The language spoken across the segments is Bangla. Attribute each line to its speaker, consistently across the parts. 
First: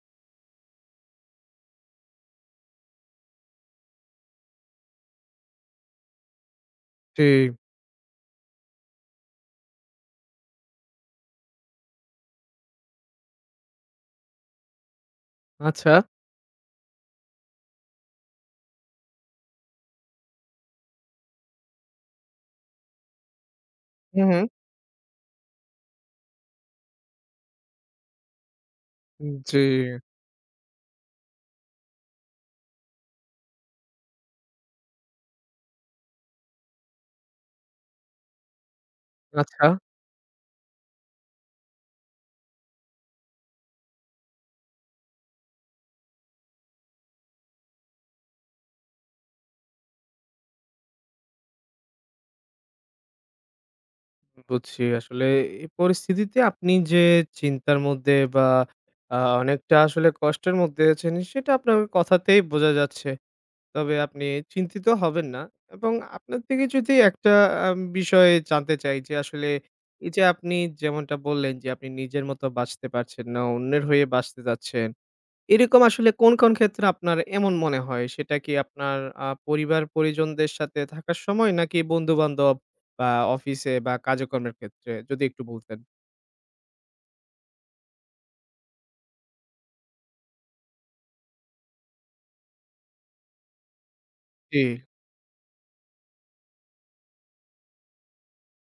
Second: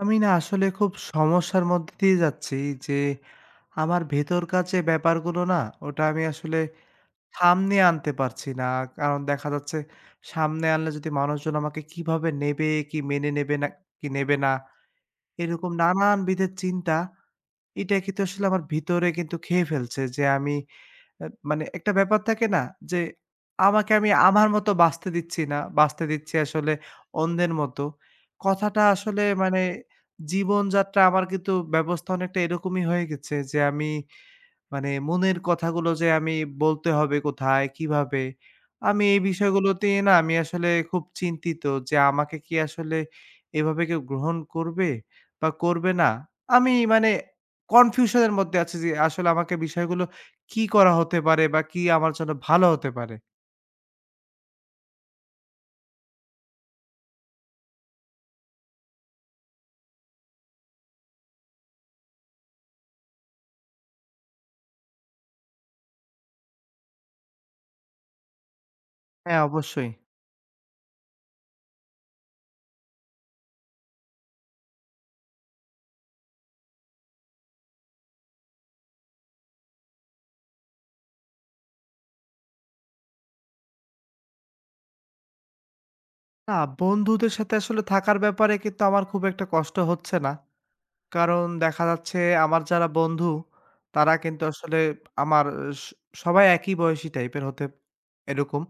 Speaker 1: আমি না আসলে খুব সমস্যার মধ্যে দিয়ে যাচ্ছি যে আমার ভেতরকার যে ব্যাপারগুলো না ওটা আমি আসলে
Speaker 2: জি,
Speaker 1: সামনে আনতে পারছি না। কারণ দেখা যাচ্ছে সামনে আনলে যদি মানুষজন আমাকে কিভাবে নেবে, কি মেনে নেবে না কি নেবে না, এরকম
Speaker 2: আচ্ছা।
Speaker 1: নানানবিধের চিন্তা এটা কিন্তু আসলে আমার ভিতরে কিন্তু খেয়ে ফেলছে যে আমি মানে একটা ব্যাপার থাকে না? যে আমাকে আমি
Speaker 2: হু, হু।
Speaker 1: আমার মতো বাঁচতে দিচ্ছি না। বাঁচতে দিচ্ছি আসলে অন্যের মতো। কথাটা আসলে
Speaker 2: জি,
Speaker 1: মানে জীবনযাত্রা আমার কিন্তু ব্যবস্থা অনেকটা এরকমই হয়ে গেছে যে আমি মানে মনের কথাগুলো যে আমি বলতে হবে কোথায়, কিভাবে? আমি এই
Speaker 2: আচ্ছা
Speaker 1: বিষয়গুলোতে না আমি আসলে খুব চিন্তিত যে আমাকে কি আসলে এভাবে কেউ গ্রহণ করবে বা করবে না? আমি মানে কনফিউশন এর মধ্যে আছি যে আসলে আমাকে বিষয়গুলো কি করা হতে পারে বা কি আমার জন্য ভালো হতে পারে?
Speaker 2: বুঝছি। আসলে এই পরিস্থিতিতে আপনি যে চিন্তার মধ্যে বা অনেকটা আসলে কষ্টের মধ্যে আছেন সেটা আপনার কথাতেই বোঝা যাচ্ছে। তবে আপনি চিন্তিত হবেন না এবং আপনার থেকে যদি একটা বিষয় জানতে চাই যে
Speaker 1: হ্যাঁ,
Speaker 2: আসলে
Speaker 1: অবশ্যই।
Speaker 2: এই যে আপনি যেমনটা বললেন যে আপনি নিজের মতো বাঁচতে পারছেন না, অন্যের হয়ে বাঁচতে চাচ্ছেন। এরকম আসলে কোন ক্ষেত্রে আপনার এমন মনে হয়? সেটা কি আপনার পরিবার-পরিজনদের সাথে থাকার সময় নাকি বন্ধু-বান্ধব বা অফিসে বা কাজকর্মের ক্ষেত্রে? যদি একটু বলতেন।
Speaker 1: না, বন্ধুদের সাথে আসলে থাকার ব্যাপারে কিন্তু আমার খুব একটা কষ্ট হচ্ছে না। কারণ দেখা যাচ্ছে আমার যারা বন্ধু, তারা কিন্তু
Speaker 2: জি।
Speaker 1: আসলে আমার স সবাই একই বয়সী টাইপের হতে এরকম।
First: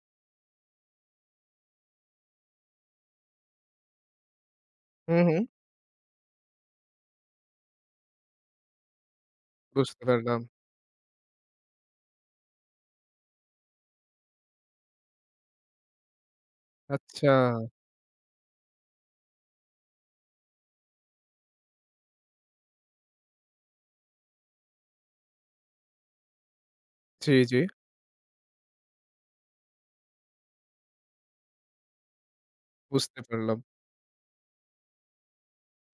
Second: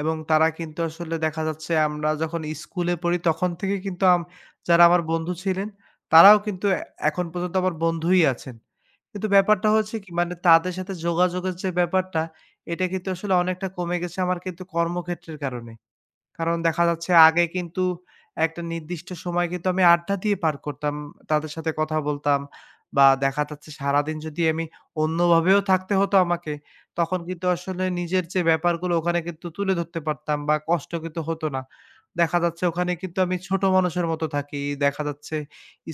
Speaker 1: এবং তারা কিন্তু আসলে দেখা যাচ্ছে আমরা যখন স্কুলে পড়ি তখন থেকে কিন্তু যারা আমার
Speaker 2: হুম,
Speaker 1: বন্ধু
Speaker 2: হুম।
Speaker 1: ছিলেন, তারাও কিন্তু এখন পর্যন্ত আমার বন্ধুই আছেন। কিন্তু ব্যাপারটা হচ্ছে
Speaker 2: বুঝতে
Speaker 1: কি মানে
Speaker 2: পারলাম।
Speaker 1: তাদের সাথে যোগাযোগের যে ব্যাপারটা, এটা কিন্তু আসলে অনেকটা কমে গেছে আমার কিন্তু কর্মক্ষেত্রের কারণে। কারণ দেখা যাচ্ছে
Speaker 2: আচ্ছা।
Speaker 1: আগে কিন্তু একটা নির্দিষ্ট সময় কিন্তু আমি আড্ডা দিয়ে পার করতাম। তাদের সাথে কথা বলতাম বা দেখা যাচ্ছে সারাদিন যদি আমি অন্যভাবেও থাকতে হতো আমাকে, তখন
Speaker 2: জি,
Speaker 1: কিন্তু
Speaker 2: জি।
Speaker 1: আসলে নিজের যে ব্যাপারগুলো ওখানে কিন্তু তুলে ধরতে পারতাম বা কষ্ট কিন্তু হতো না। দেখা যাচ্ছে ওখানে কিন্তু
Speaker 2: বুঝতে
Speaker 1: আমি
Speaker 2: পারলাম।
Speaker 1: ছোট মানুষের মতো থাকি। দেখা যাচ্ছে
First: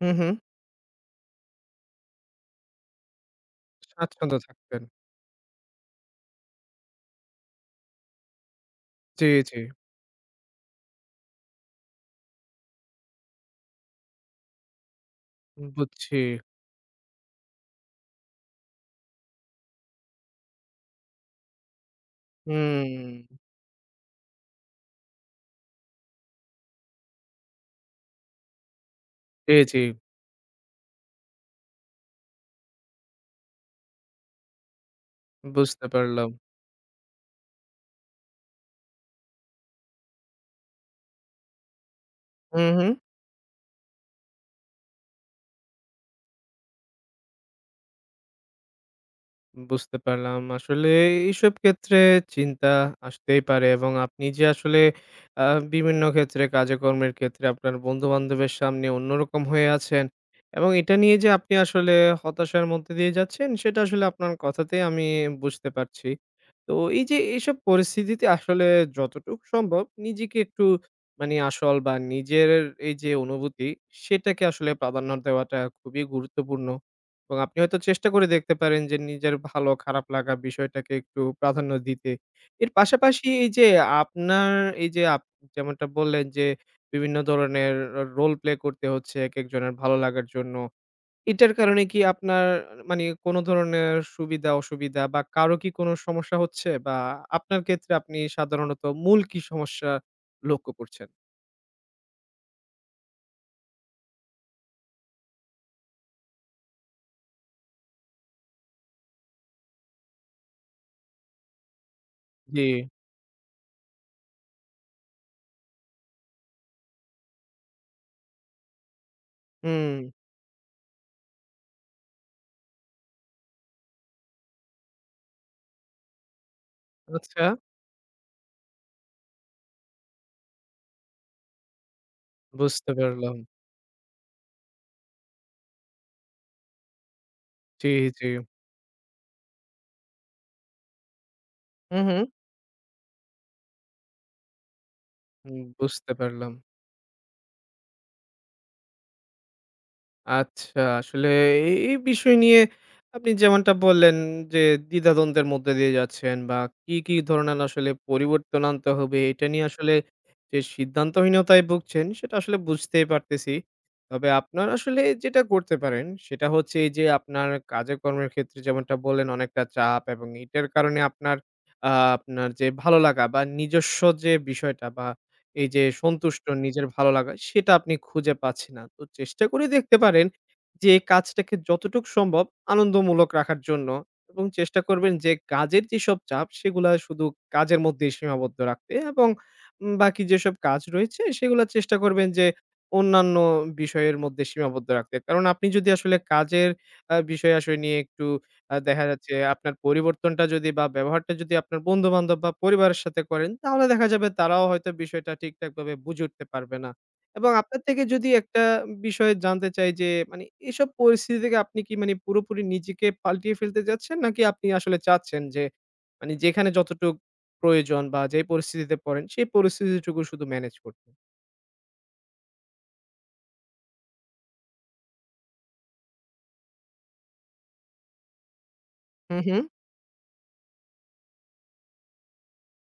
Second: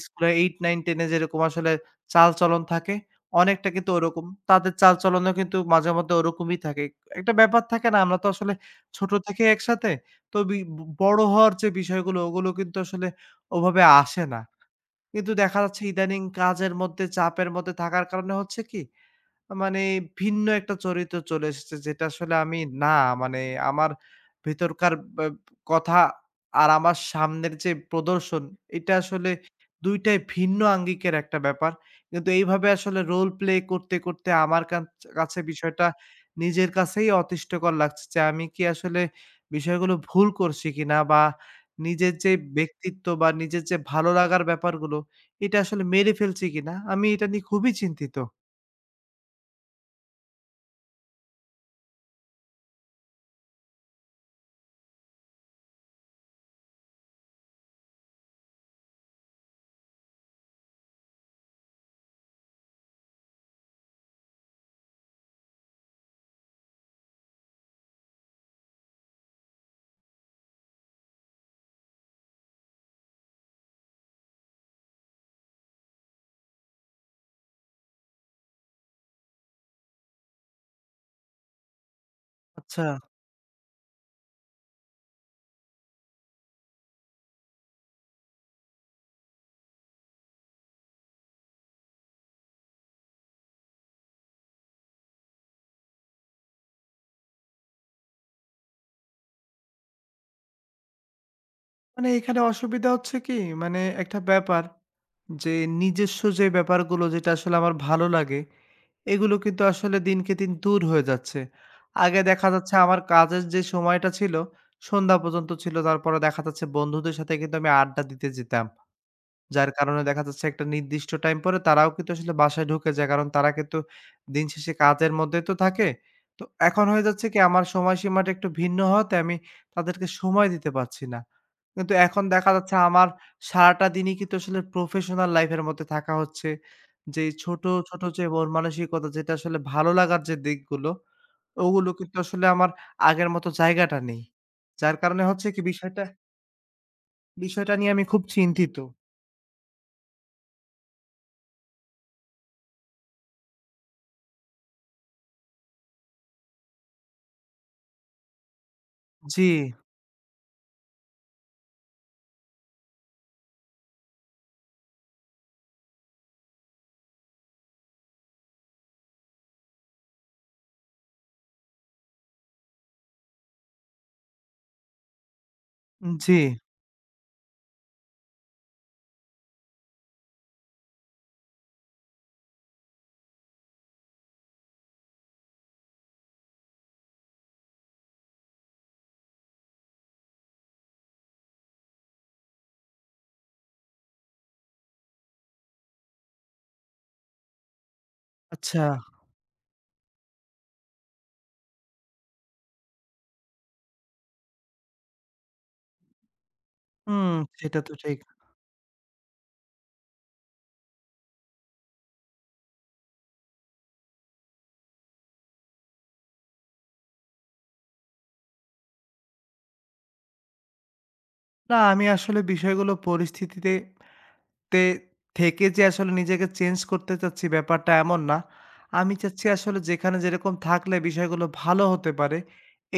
Speaker 2: হুম,
Speaker 1: স্কুলে
Speaker 2: হুম।
Speaker 1: 8, 9, 10 এ যেরকম আসলে চালচলন থাকে, অনেকটা কিন্তু ওরকম।
Speaker 2: স্বাচ্ছন্দ্য
Speaker 1: তাদের
Speaker 2: থাকতেন।
Speaker 1: চালচলনও কিন্তু মাঝে মধ্যে ওরকমই থাকে। একটা ব্যাপার থাকে না আমরা তো আসলে ছোট
Speaker 2: জি,
Speaker 1: থেকে
Speaker 2: জি।
Speaker 1: একসাথে। তো বি ব বড় হওয়ার যে বিষয়গুলো ওগুলো কিন্তু আসলে ওভাবে আসে না। কিন্তু দেখা যাচ্ছে
Speaker 2: বুঝছি।
Speaker 1: ইদানিং কাজের মধ্যে চাপের মধ্যে থাকার কারণে হচ্ছে কি মানে ভিন্ন একটা চরিত্র চলে এসেছে যেটা আসলে আমি না
Speaker 2: হুম।
Speaker 1: মানে আমার ভেতরকার কথা আর আমার সামনের যে প্রদর্শন এটা আসলে
Speaker 2: জি, জি।
Speaker 1: ২ টাই ভিন্ন আঙ্গিকের একটা ব্যাপার। কিন্তু এইভাবে আসলে রোল প্লে করতে, করতে আমার কাছ কাছে বিষয়টা
Speaker 2: বুঝতে পারলাম।
Speaker 1: নিজের কাছেই অতিষ্টকর লাগছে যে আমি কি আসলে বিষয়গুলো ভুল করছি কিনা বা নিজের যে
Speaker 2: হুম, হুম।
Speaker 1: ব্যক্তিত্ব বা নিজের যে ভালো লাগার ব্যাপারগুলো এটা আসলে মেরে ফেলছি কিনা আমি এটা নিয়ে খুবই চিন্তিত।
Speaker 2: বুঝতে পারলাম। আসলে এইসব ক্ষেত্রে চিন্তা আসতেই পারে এবং আপনি যে আসলে আ বিভিন্ন ক্ষেত্রে কাজে-কর্মের ক্ষেত্রে আপনার বন্ধু-বান্ধবের সামনে অন্যরকম হয়ে আছেন এবং এটা নিয়ে যে আপনি আসলে হতাশার মধ্যে দিয়ে যাচ্ছেন সেটা আসলে আপনার কথাতেই আমি বুঝতে পারছি। তো এই যে এইসব পরিস্থিতিতে আসলে যতটুকু সম্ভব নিজেকে একটু মানে আসল বা নিজের এই যে অনুভূতি সেটাকে আসলে প্রাধান্য দেওয়াটা খুবই গুরুত্বপূর্ণ। এবং আপনি হয়তো চেষ্টা করে দেখতে পারেন যে নিজের ভালো খারাপ লাগা বিষয়টাকে একটু প্রাধান্য দিতে। এর
Speaker 1: আচ্ছা।
Speaker 2: পাশাপাশি এই যে আপনার এই যে আপ যেমনটা বললেন যে বিভিন্ন ধরনের রোল প্লে করতে হচ্ছে একেকজনের ভালো লাগার জন্য। এটার কারণে কি আপনার মানে কোনো ধরনের সুবিধা অসুবিধা বা কারো কি কোনো সমস্যা হচ্ছে? বা আপনার ক্ষেত্রে আপনি সাধারণত মূল কি সমস্যা লক্ষ্য করছেন?
Speaker 1: মানে এখানে অসুবিধা হচ্ছে কি, মানে একটা ব্যাপার যে নিজস্ব যে ব্যাপারগুলো যেটা আসলে আমার ভালো লাগে, এগুলো কিন্তু আসলে দিনকে দিন দূর হয়ে যাচ্ছে। আগে দেখা
Speaker 2: জি,
Speaker 1: যাচ্ছে আমার কাজের যে সময়টা ছিল, সন্ধ্যা পর্যন্ত ছিল। তারপরে দেখা যাচ্ছে বন্ধুদের সাথে কিন্তু আমি আড্ডা দিতে যেতাম। যার
Speaker 2: হুম,
Speaker 1: কারণে দেখা যাচ্ছে একটা নির্দিষ্ট টাইম পরে তারাও কিন্তু আসলে বাসায় ঢুকে যায়। কারণ তারা কিন্তু দিন শেষে কাজের মধ্যেই তো থাকে। তো এখন হয়ে যাচ্ছে কি
Speaker 2: আচ্ছা
Speaker 1: আমার সময়সীমাটা একটু ভিন্ন হওয়াতে আমি তাদেরকে সময় দিতে পারছি না। কিন্তু এখন দেখা যাচ্ছে
Speaker 2: বুঝতে
Speaker 1: আমার
Speaker 2: পারলাম।
Speaker 1: সারাটা দিনই কিন্তু আসলে প্রফেশনাল লাইফ এর মধ্যে থাকা হচ্ছে। যে ছোট,
Speaker 2: জি,
Speaker 1: ছোট যে
Speaker 2: জি।
Speaker 1: মন মানসিকতা যেটা আসলে ভালো লাগার যে দিকগুলো ওগুলো
Speaker 2: হু, হু,
Speaker 1: কিন্তু আসলে আমার আগের মতো জায়গাটা নেই। যার কারণে হচ্ছে
Speaker 2: হুম,
Speaker 1: কি বিষয়টা
Speaker 2: বুঝতে পারলাম।
Speaker 1: বিষয়টা নিয়ে আমি খুব চিন্তিত।
Speaker 2: আচ্ছা, আসলে এই বিষয় নিয়ে আপনি যেমনটা বললেন যে দ্বিধাদ্বন্দ্বের মধ্যে দিয়ে যাচ্ছেন বা কি ধরনের আসলে পরিবর্তন আনতে হবে
Speaker 1: জি,
Speaker 2: এটা নিয়ে আসলে যে সিদ্ধান্তহীনতায় ভুগছেন সেটা আসলে বুঝতেই পারতেছি। তবে আপনার আসলে যেটা করতে পারেন সেটা হচ্ছে এই যে আপনার কাজে-কর্মের ক্ষেত্রে যেমনটা বললেন অনেকটা চাপ এবং এটার কারণে আপনার আপনার যে ভালো লাগা বা নিজস্ব যে বিষয়টা বা এই যে
Speaker 1: জি।
Speaker 2: সন্তুষ্ট নিজের ভালো লাগা সেটা আপনি খুঁজে পাচ্ছেন না। তো চেষ্টা করে দেখতে পারেন যে কাজটাকে যতটুকু সম্ভব আনন্দমূলক রাখার জন্য এবং চেষ্টা করবেন যে কাজের যেসব চাপ সেগুলা শুধু কাজের মধ্যেই সীমাবদ্ধ রাখতে এবং বাকি যেসব কাজ রয়েছে সেগুলো চেষ্টা করবেন যে অন্যান্য বিষয়ের মধ্যে সীমাবদ্ধ রাখতে। কারণ আপনি যদি আসলে কাজের বিষয় আসলে নিয়ে একটু
Speaker 1: আচ্ছা।
Speaker 2: দেখা যাচ্ছে আপনার পরিবর্তনটা যদি বা ব্যবহারটা যদি আপনার বন্ধু-বান্ধব বা পরিবারের সাথে করেন, তাহলে দেখা যাবে তারাও হয়তো বিষয়টা ঠিকঠাকভাবে বুঝে উঠতে পারবে না।
Speaker 1: হুম,
Speaker 2: এবং
Speaker 1: সেটা
Speaker 2: আপনার
Speaker 1: তো
Speaker 2: থেকে
Speaker 1: ঠিক।
Speaker 2: যদি একটা বিষয় জানতে চাই যে, মানে এসব পরিস্থিতি থেকে আপনি কি মানে পুরোপুরি নিজেকে পাল্টিয়ে ফেলতে চাচ্ছেন? নাকি আপনি আসলে চাচ্ছেন যে, মানে যেখানে যতটুক প্রয়োজন বা যেই পরিস্থিতিতে পড়েন, সেই পরিস্থিতিটুকু শুধু ম্যানেজ করতে?
Speaker 1: না, আমি আসলে বিষয়গুলো পরিস্থিতিতে তে থেকে যে আসলে নিজেকে চেঞ্জ করতে চাচ্ছি ব্যাপারটা এমন না। আমি
Speaker 2: হুম,
Speaker 1: চাচ্ছি
Speaker 2: হুম।
Speaker 1: আসলে যেখানে যেরকম থাকলে বিষয়গুলো ভালো হতে পারে।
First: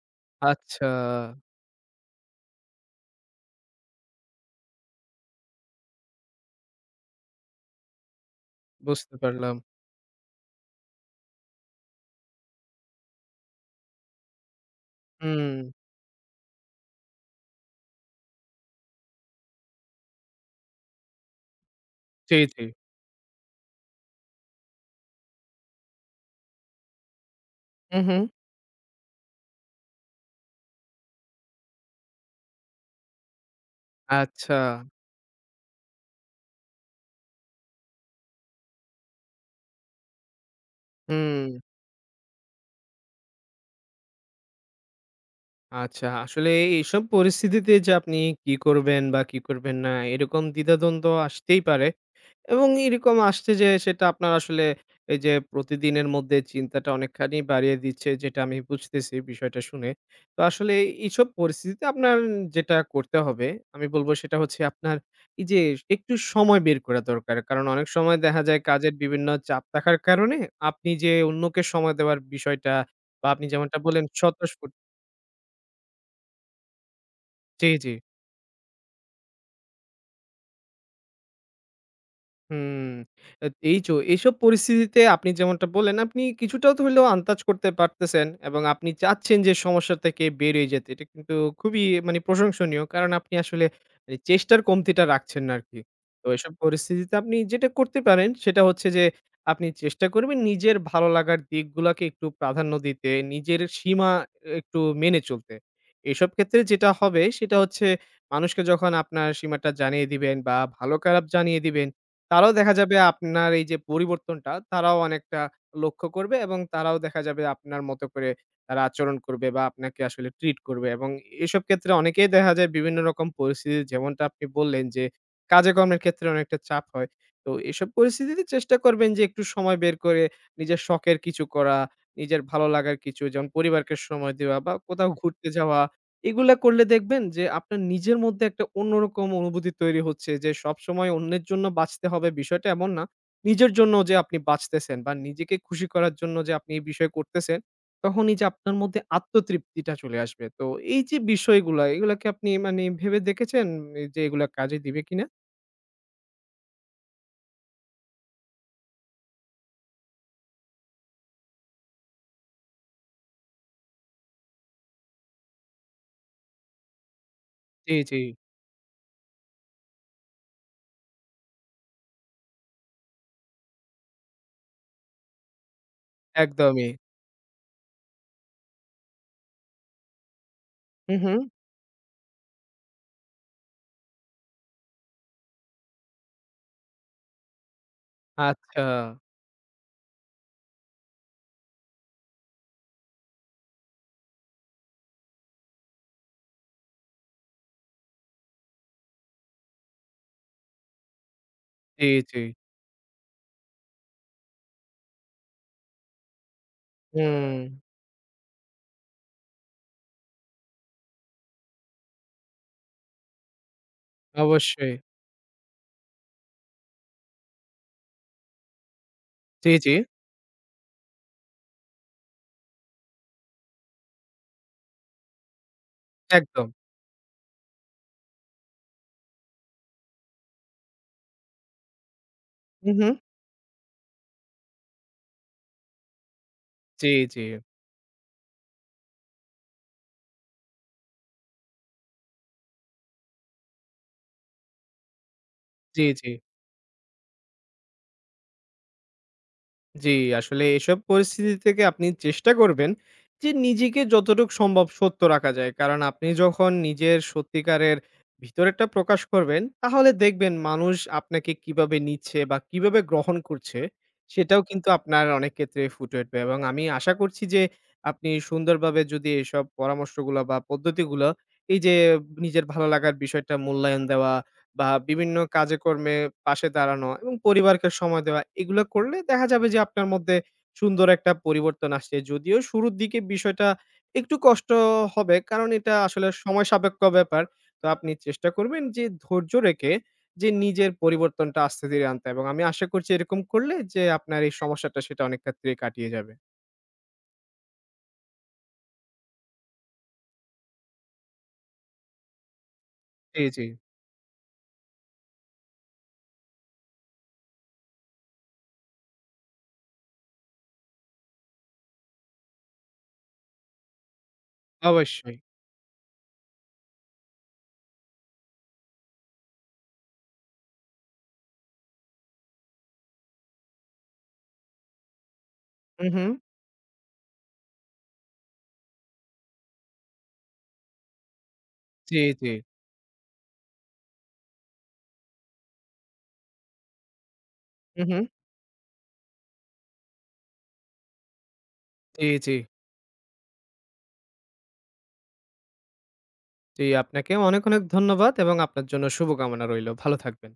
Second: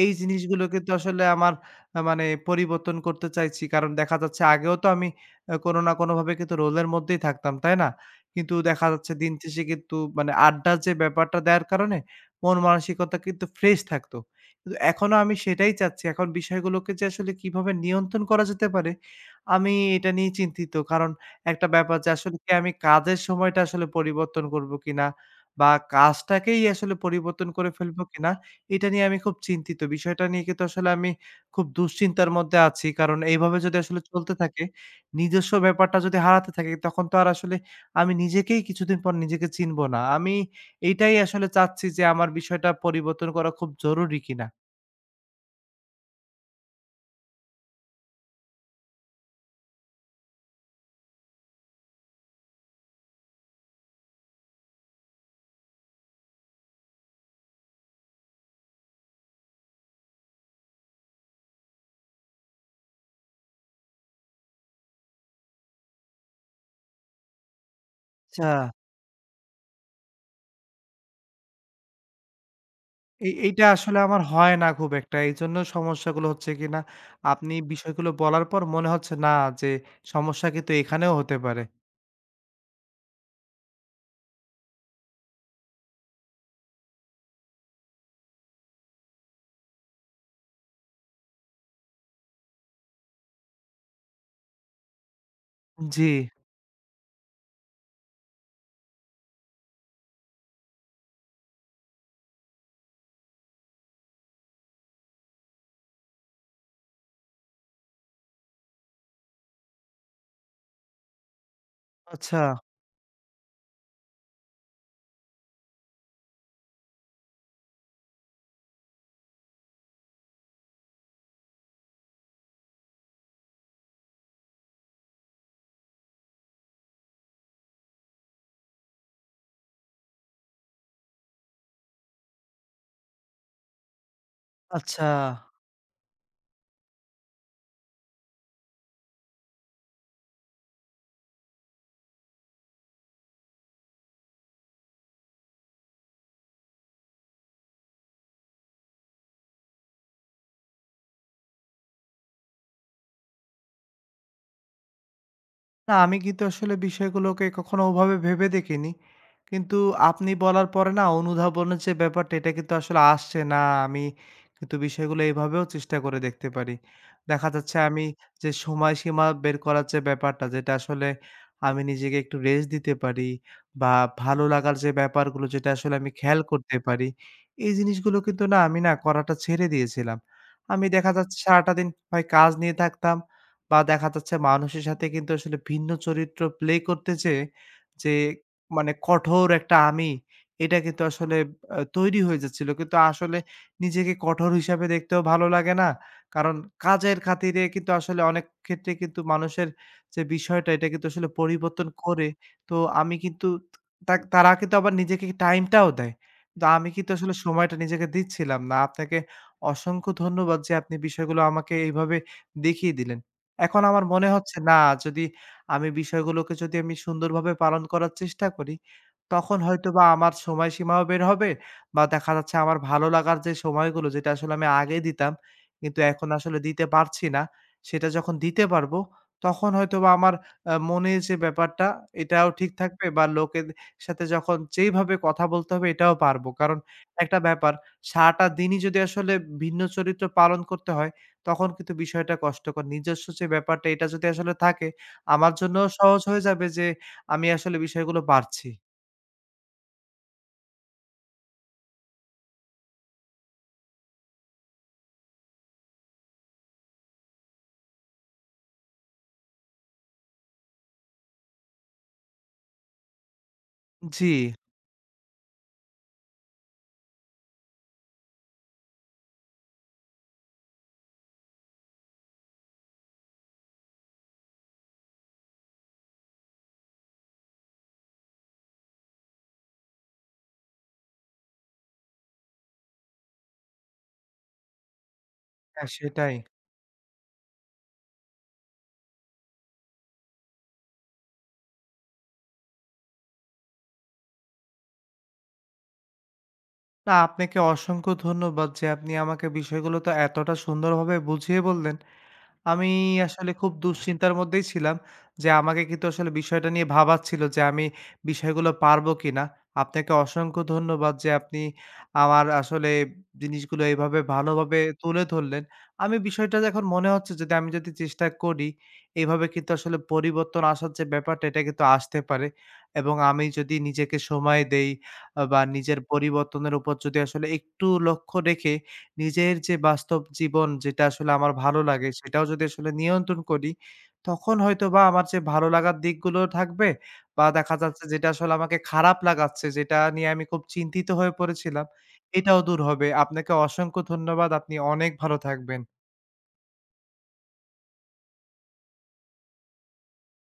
Speaker 1: এই জিনিসগুলো
Speaker 2: আচ্ছা,
Speaker 1: কিন্তু আসলে আমার মানে পরিবর্তন করতে চাইছি। কারণ দেখা যাচ্ছে আগেও তো আমি কোনো না কোনোভাবে কিন্তু রোলের মধ্যেই থাকতাম, তাই না? কিন্তু দেখা যাচ্ছে
Speaker 2: বুঝতে
Speaker 1: দিন
Speaker 2: পারলাম।
Speaker 1: শেষে কিন্তু মানে আড্ডার যে ব্যাপারটা দেওয়ার কারণে মন মানসিকতা কিন্তু ফ্রেশ থাকতো। কিন্তু এখনো আমি
Speaker 2: হুম,
Speaker 1: সেটাই চাচ্ছি। এখন বিষয়গুলোকে যে আসলে কিভাবে নিয়ন্ত্রণ করা যেতে পারে আমি এটা নিয়ে চিন্তিত। কারণ একটা ব্যাপার যে আসলে
Speaker 2: জি,
Speaker 1: কি
Speaker 2: জি।
Speaker 1: আমি কাজের সময়টা আসলে পরিবর্তন করব কিনা? বা কাজটাকেই আসলে পরিবর্তন করে
Speaker 2: হুম,
Speaker 1: ফেলবো
Speaker 2: হুম।
Speaker 1: কিনা? এটা নিয়ে আমি খুব চিন্তিত। বিষয়টা নিয়ে কিন্তু আসলে আমি খুব দুশ্চিন্তার মধ্যে আছি। কারণ এইভাবে যদি আসলে চলতে
Speaker 2: আচ্ছা,
Speaker 1: থাকে, নিজস্ব ব্যাপারটা যদি হারাতে থাকি, তখন তো আর আসলে আমি কিছুদিন পর নিজেকে চিনব না। আমি এইটাই
Speaker 2: হুম।
Speaker 1: আসলে চাচ্ছি যে আমার বিষয়টা পরিবর্তন করা খুব জরুরি কিনা?
Speaker 2: আচ্ছা, আসলে এইসব পরিস্থিতিতে যে আপনি কি করবেন বা কি করবেন না, এরকম দ্বিধাদ্বন্দ্ব আসতেই পারে এবং এরকম আসছে যে সেটা আপনার আসলে এই যে প্রতিদিনের মধ্যে চিন্তাটা অনেকখানি বাড়িয়ে দিচ্ছে যেটা আমি বুঝতেছি বিষয়টা শুনে। তো আসলে এইসব পরিস্থিতিতে আপনার যেটা করতে হবে, আমি বলব সেটা হচ্ছে আপনার এই যে একটু সময় বের করা দরকার। কারণ অনেক সময় দেখা
Speaker 1: আচ্ছা।
Speaker 2: যায় কাজের বিভিন্ন চাপ থাকার কারণে আপনি যে অন্যকে সময় দেওয়ার বিষয়টা বা
Speaker 1: এই
Speaker 2: আপনি
Speaker 1: এইটা
Speaker 2: যেমনটা
Speaker 1: আসলে
Speaker 2: বললেন
Speaker 1: আমার হয় না
Speaker 2: স্বতঃস্ফূর্ত
Speaker 1: খুব একটা। এইজন্য সমস্যাগুলো হচ্ছে কিনা আপনি
Speaker 2: জি, জি।
Speaker 1: বিষয়গুলো বলার পর মনে হচ্ছে না যে সমস্যা কিন্তু এখানেও হতে পারে।
Speaker 2: হুম। এ এই যো এইসব পরিস্থিতিতে আপনি যেমনটা বললেন, আপনি কিছুটা তো হইলেও আন্দাজ করতে পারতেছেন এবং আপনি চাচ্ছেন যে সমস্যা থেকে বেরিয়ে যেতে। এটা কিন্তু খুবই মানে প্রশংসনীয়। কারণ আপনি আসলে চেষ্টার কমতিটা রাখছেন না আরকি।
Speaker 1: জি।
Speaker 2: তো এসব পরিস্থিতিতে আপনি যেটা করতে পারেন সেটা হচ্ছে যে, আপনি চেষ্টা করবেন নিজের ভালো লাগার দিকগুলাকে একটু প্রাধান্য দিতে, নিজের সীমা একটু মেনে চলতে। এসব ক্ষেত্রে যেটা হবে সেটা হচ্ছে মানুষকে যখন আপনার সীমাটা জানিয়ে দিবেন বা ভালো খারাপ জানিয়ে দিবেন
Speaker 1: আচ্ছা,
Speaker 2: তারাও দেখা যাবে আপনার এই যে পরিবর্তনটা, তারাও অনেকটা লক্ষ্য করবে এবং তারাও দেখা যাবে আপনার মতো করে তারা আচরণ করবে বা আপনাকে আসলে ট্রিট করবে এবং এসব ক্ষেত্রে অনেকেই দেখা যায় বিভিন্ন রকম পরিস্থিতি যেমনটা আপনি বললেন যে, কাজে কর্মের ক্ষেত্রে অনেকটা চাপ হয়। তো এসব পরিস্থিতিতে চেষ্টা করবেন যে একটু সময় বের করে নিজের শখের কিছু করা, নিজের ভালো লাগার কিছু যেমন পরিবারকে সময় দেওয়া বা
Speaker 1: আচ্ছা।
Speaker 2: কোথাও ঘুরতে যাওয়া এগুলা করলে দেখবেন যে আপনার নিজের মধ্যে একটা অন্যরকম অনুভূতি তৈরি হচ্ছে যে সবসময় অন্যের জন্য বাঁচতে হবে বিষয়টা এমন না। নিজের জন্য যে আপনি বাঁচতেছেন বা নিজেকে খুশি করার জন্য যে আপনি এই বিষয় করতেছেন, তখনই যে আপনার মধ্যে আত্মতৃপ্তিটা চলে আসবে। তো এই যে বিষয়গুলা, এগুলা কি আপনি মানে ভেবে দেখেছেন যে এগুলা কাজে দিবে কিনা?
Speaker 1: না, আমি কিন্তু আসলে বিষয়গুলোকে কখনো ওভাবে ভেবে দেখিনি। কিন্তু আপনি বলার পরে না অনুধাবনের যে ব্যাপারটা এটা কিন্তু আসলে আসছে না। আমি কিন্তু বিষয়গুলো এভাবেও চেষ্টা করে দেখতে পারি। দেখা যাচ্ছে
Speaker 2: জি,
Speaker 1: আমি
Speaker 2: জি,
Speaker 1: যে সময়সীমা বের করার যে ব্যাপারটা যেটা আসলে আমি নিজেকে একটু রেস্ট দিতে পারি বা ভালো লাগার যে ব্যাপারগুলো যেটা আসলে আমি খেয়াল করতে
Speaker 2: একদমই।
Speaker 1: পারি। এই জিনিসগুলো কিন্তু না আমি না করাটা ছেড়ে দিয়েছিলাম। আমি দেখা
Speaker 2: হু, হু।
Speaker 1: যাচ্ছে সারাটা দিন হয় কাজ নিয়ে থাকতাম বা দেখা যাচ্ছে মানুষের সাথে কিন্তু আসলে ভিন্ন চরিত্র প্লে করতে যেয়ে যে
Speaker 2: আচ্ছা,
Speaker 1: মানে কঠোর একটা আমি, এটা কিন্তু আসলে তৈরি হয়ে যাচ্ছিল। কিন্তু আসলে নিজেকে কঠোর হিসাবে দেখতেও ভালো লাগে না। কারণ কাজের খাতিরে কিন্তু আসলে অনেক ক্ষেত্রে কিন্তু মানুষের যে বিষয়টা এটা কিন্তু আসলে পরিবর্তন
Speaker 2: জি,
Speaker 1: করে।
Speaker 2: জি।
Speaker 1: তো আমি কিন্তু তা তারা কিন্তু আবার নিজেকে টাইমটাও দেয়। তো আমি কিন্তু আসলে
Speaker 2: হুম,
Speaker 1: সময়টা নিজেকে দিচ্ছিলাম না। আপনাকে অসংখ্য ধন্যবাদ যে আপনি বিষয়গুলো আমাকে এইভাবে দেখিয়ে দিলেন। এখন আমার মনে হচ্ছে না
Speaker 2: অবশ্যই।
Speaker 1: যদি আমি বিষয়গুলোকে যদি আমি সুন্দরভাবে পালন করার চেষ্টা করি, তখন
Speaker 2: জি, জি,
Speaker 1: হয়তোবা আমার সময়সীমাও বের হবে বা দেখা যাচ্ছে আমার ভালো লাগার যে সময়গুলো যেটা আসলে আমি আগে দিতাম, কিন্তু এখন আসলে
Speaker 2: একদম।
Speaker 1: দিতে পারছি না। সেটা যখন দিতে পারবো, তখন হয়তোবা আমার মনের যে ব্যাপারটা এটাও ঠিক
Speaker 2: হু,
Speaker 1: থাকবে
Speaker 2: হু।
Speaker 1: বা লোকের সাথে যখন যেইভাবে কথা বলতে হবে এটাও পারবো। কারণ
Speaker 2: জি,
Speaker 1: একটা
Speaker 2: জি,
Speaker 1: ব্যাপার সারাটা দিনই যদি আসলে ভিন্ন চরিত্র পালন করতে হয় তখন কিন্তু বিষয়টা কষ্টকর। নিজস্ব যে ব্যাপারটা এটা যদি আসলে থাকে, আমার জন্যও
Speaker 2: জি,
Speaker 1: সহজ
Speaker 2: জি।
Speaker 1: হয়ে যাবে যে আমি আসলে বিষয়গুলো পারছি।
Speaker 2: জি, আসলে এসব পরিস্থিতি থেকে আপনি চেষ্টা করবেন যে নিজেকে যতটুকু সম্ভব সত্য রাখা যায়। কারণ আপনি যখন নিজের সত্যিকারের ভিতরেরটা প্রকাশ করবেন, তাহলে দেখবেন মানুষ আপনাকে কিভাবে নিচ্ছে বা কিভাবে গ্রহণ করছে,
Speaker 1: জি,
Speaker 2: সেটাও কিন্তু আপনার অনেক ক্ষেত্রে ফুটে উঠবে। এবং আমি আশা করছি যে আপনি সুন্দরভাবে যদি এসব পরামর্শগুলা বা পদ্ধতিগুলা এই যে নিজের ভালো লাগার বিষয়টা মূল্যায়ন দেওয়া বা বিভিন্ন কাজে কর্মে পাশে দাঁড়ানো এবং পরিবারকে সময় দেওয়া এগুলো করলে দেখা যাবে যে আপনার মধ্যে সুন্দর একটা পরিবর্তন আসছে। যদিও শুরুর দিকে বিষয়টা একটু কষ্ট হবে কারণ
Speaker 1: হ্যাঁ
Speaker 2: এটা আসলে
Speaker 1: সেটাই।
Speaker 2: সময় সাপেক্ষ ব্যাপার। তো আপনি চেষ্টা করবেন যে ধৈর্য রেখে যে নিজের পরিবর্তনটা আস্তে ধীরে আনতে এবং আমি আশা করছি এরকম করলে যে আপনার এই সমস্যাটা সেটা অনেক ক্ষেত্রেই কাটিয়ে যাবে।
Speaker 1: না আপনাকে অসংখ্য ধন্যবাদ যে আপনি আমাকে বিষয়গুলো তো এতটা সুন্দরভাবে বুঝিয়ে বললেন। আমি
Speaker 2: জি,
Speaker 1: আসলে
Speaker 2: জি।
Speaker 1: খুব দুশ্চিন্তার মধ্যেই ছিলাম যে, আমাকে কিন্তু আসলে বিষয়টা নিয়ে ভাবাচ্ছিল যে, আমি বিষয়গুলো পারবো কিনা। আপনাকে অসংখ্য ধন্যবাদ যে, আপনি আমার আসলে জিনিসগুলো এভাবে ভালোভাবে তুলে
Speaker 2: অবশ্যই।
Speaker 1: ধরলেন। আমি বিষয়টা এখন মনে হচ্ছে যদি চেষ্টা করি, এভাবে কিন্তু আসলে পরিবর্তন আসার যে, ব্যাপারটা এটা কিন্তু আসতে পারে এবং আমি যদি নিজেকে সময় দেই বা নিজের
Speaker 2: হু, হু।
Speaker 1: পরিবর্তনের উপর যদি আসলে একটু লক্ষ্য রেখে নিজের যে বাস্তব জীবন যেটা আসলে আমার ভালো লাগে
Speaker 2: জি,
Speaker 1: সেটাও
Speaker 2: জি।
Speaker 1: যদি আসলে নিয়ন্ত্রণ করি, তখন হয়তোবা আমার যে ভালো লাগার দিকগুলোও থাকবে বা দেখা যাচ্ছে
Speaker 2: হু, হু।
Speaker 1: যেটা আসলে আমাকে খারাপ লাগাচ্ছে, যেটা নিয়ে আমি খুব চিন্তিত হয়ে পড়েছিলাম,
Speaker 2: জি, জি।
Speaker 1: এটাও দূর হবে। আপনাকে অসংখ্য ধন্যবাদ। আপনি অনেক ভালো থাকবেন।
Speaker 2: জি, আপনাকে অনেক ধন্যবাদ এবং আপনার জন্য শুভকামনা রইলো। ভালো থাকবেন।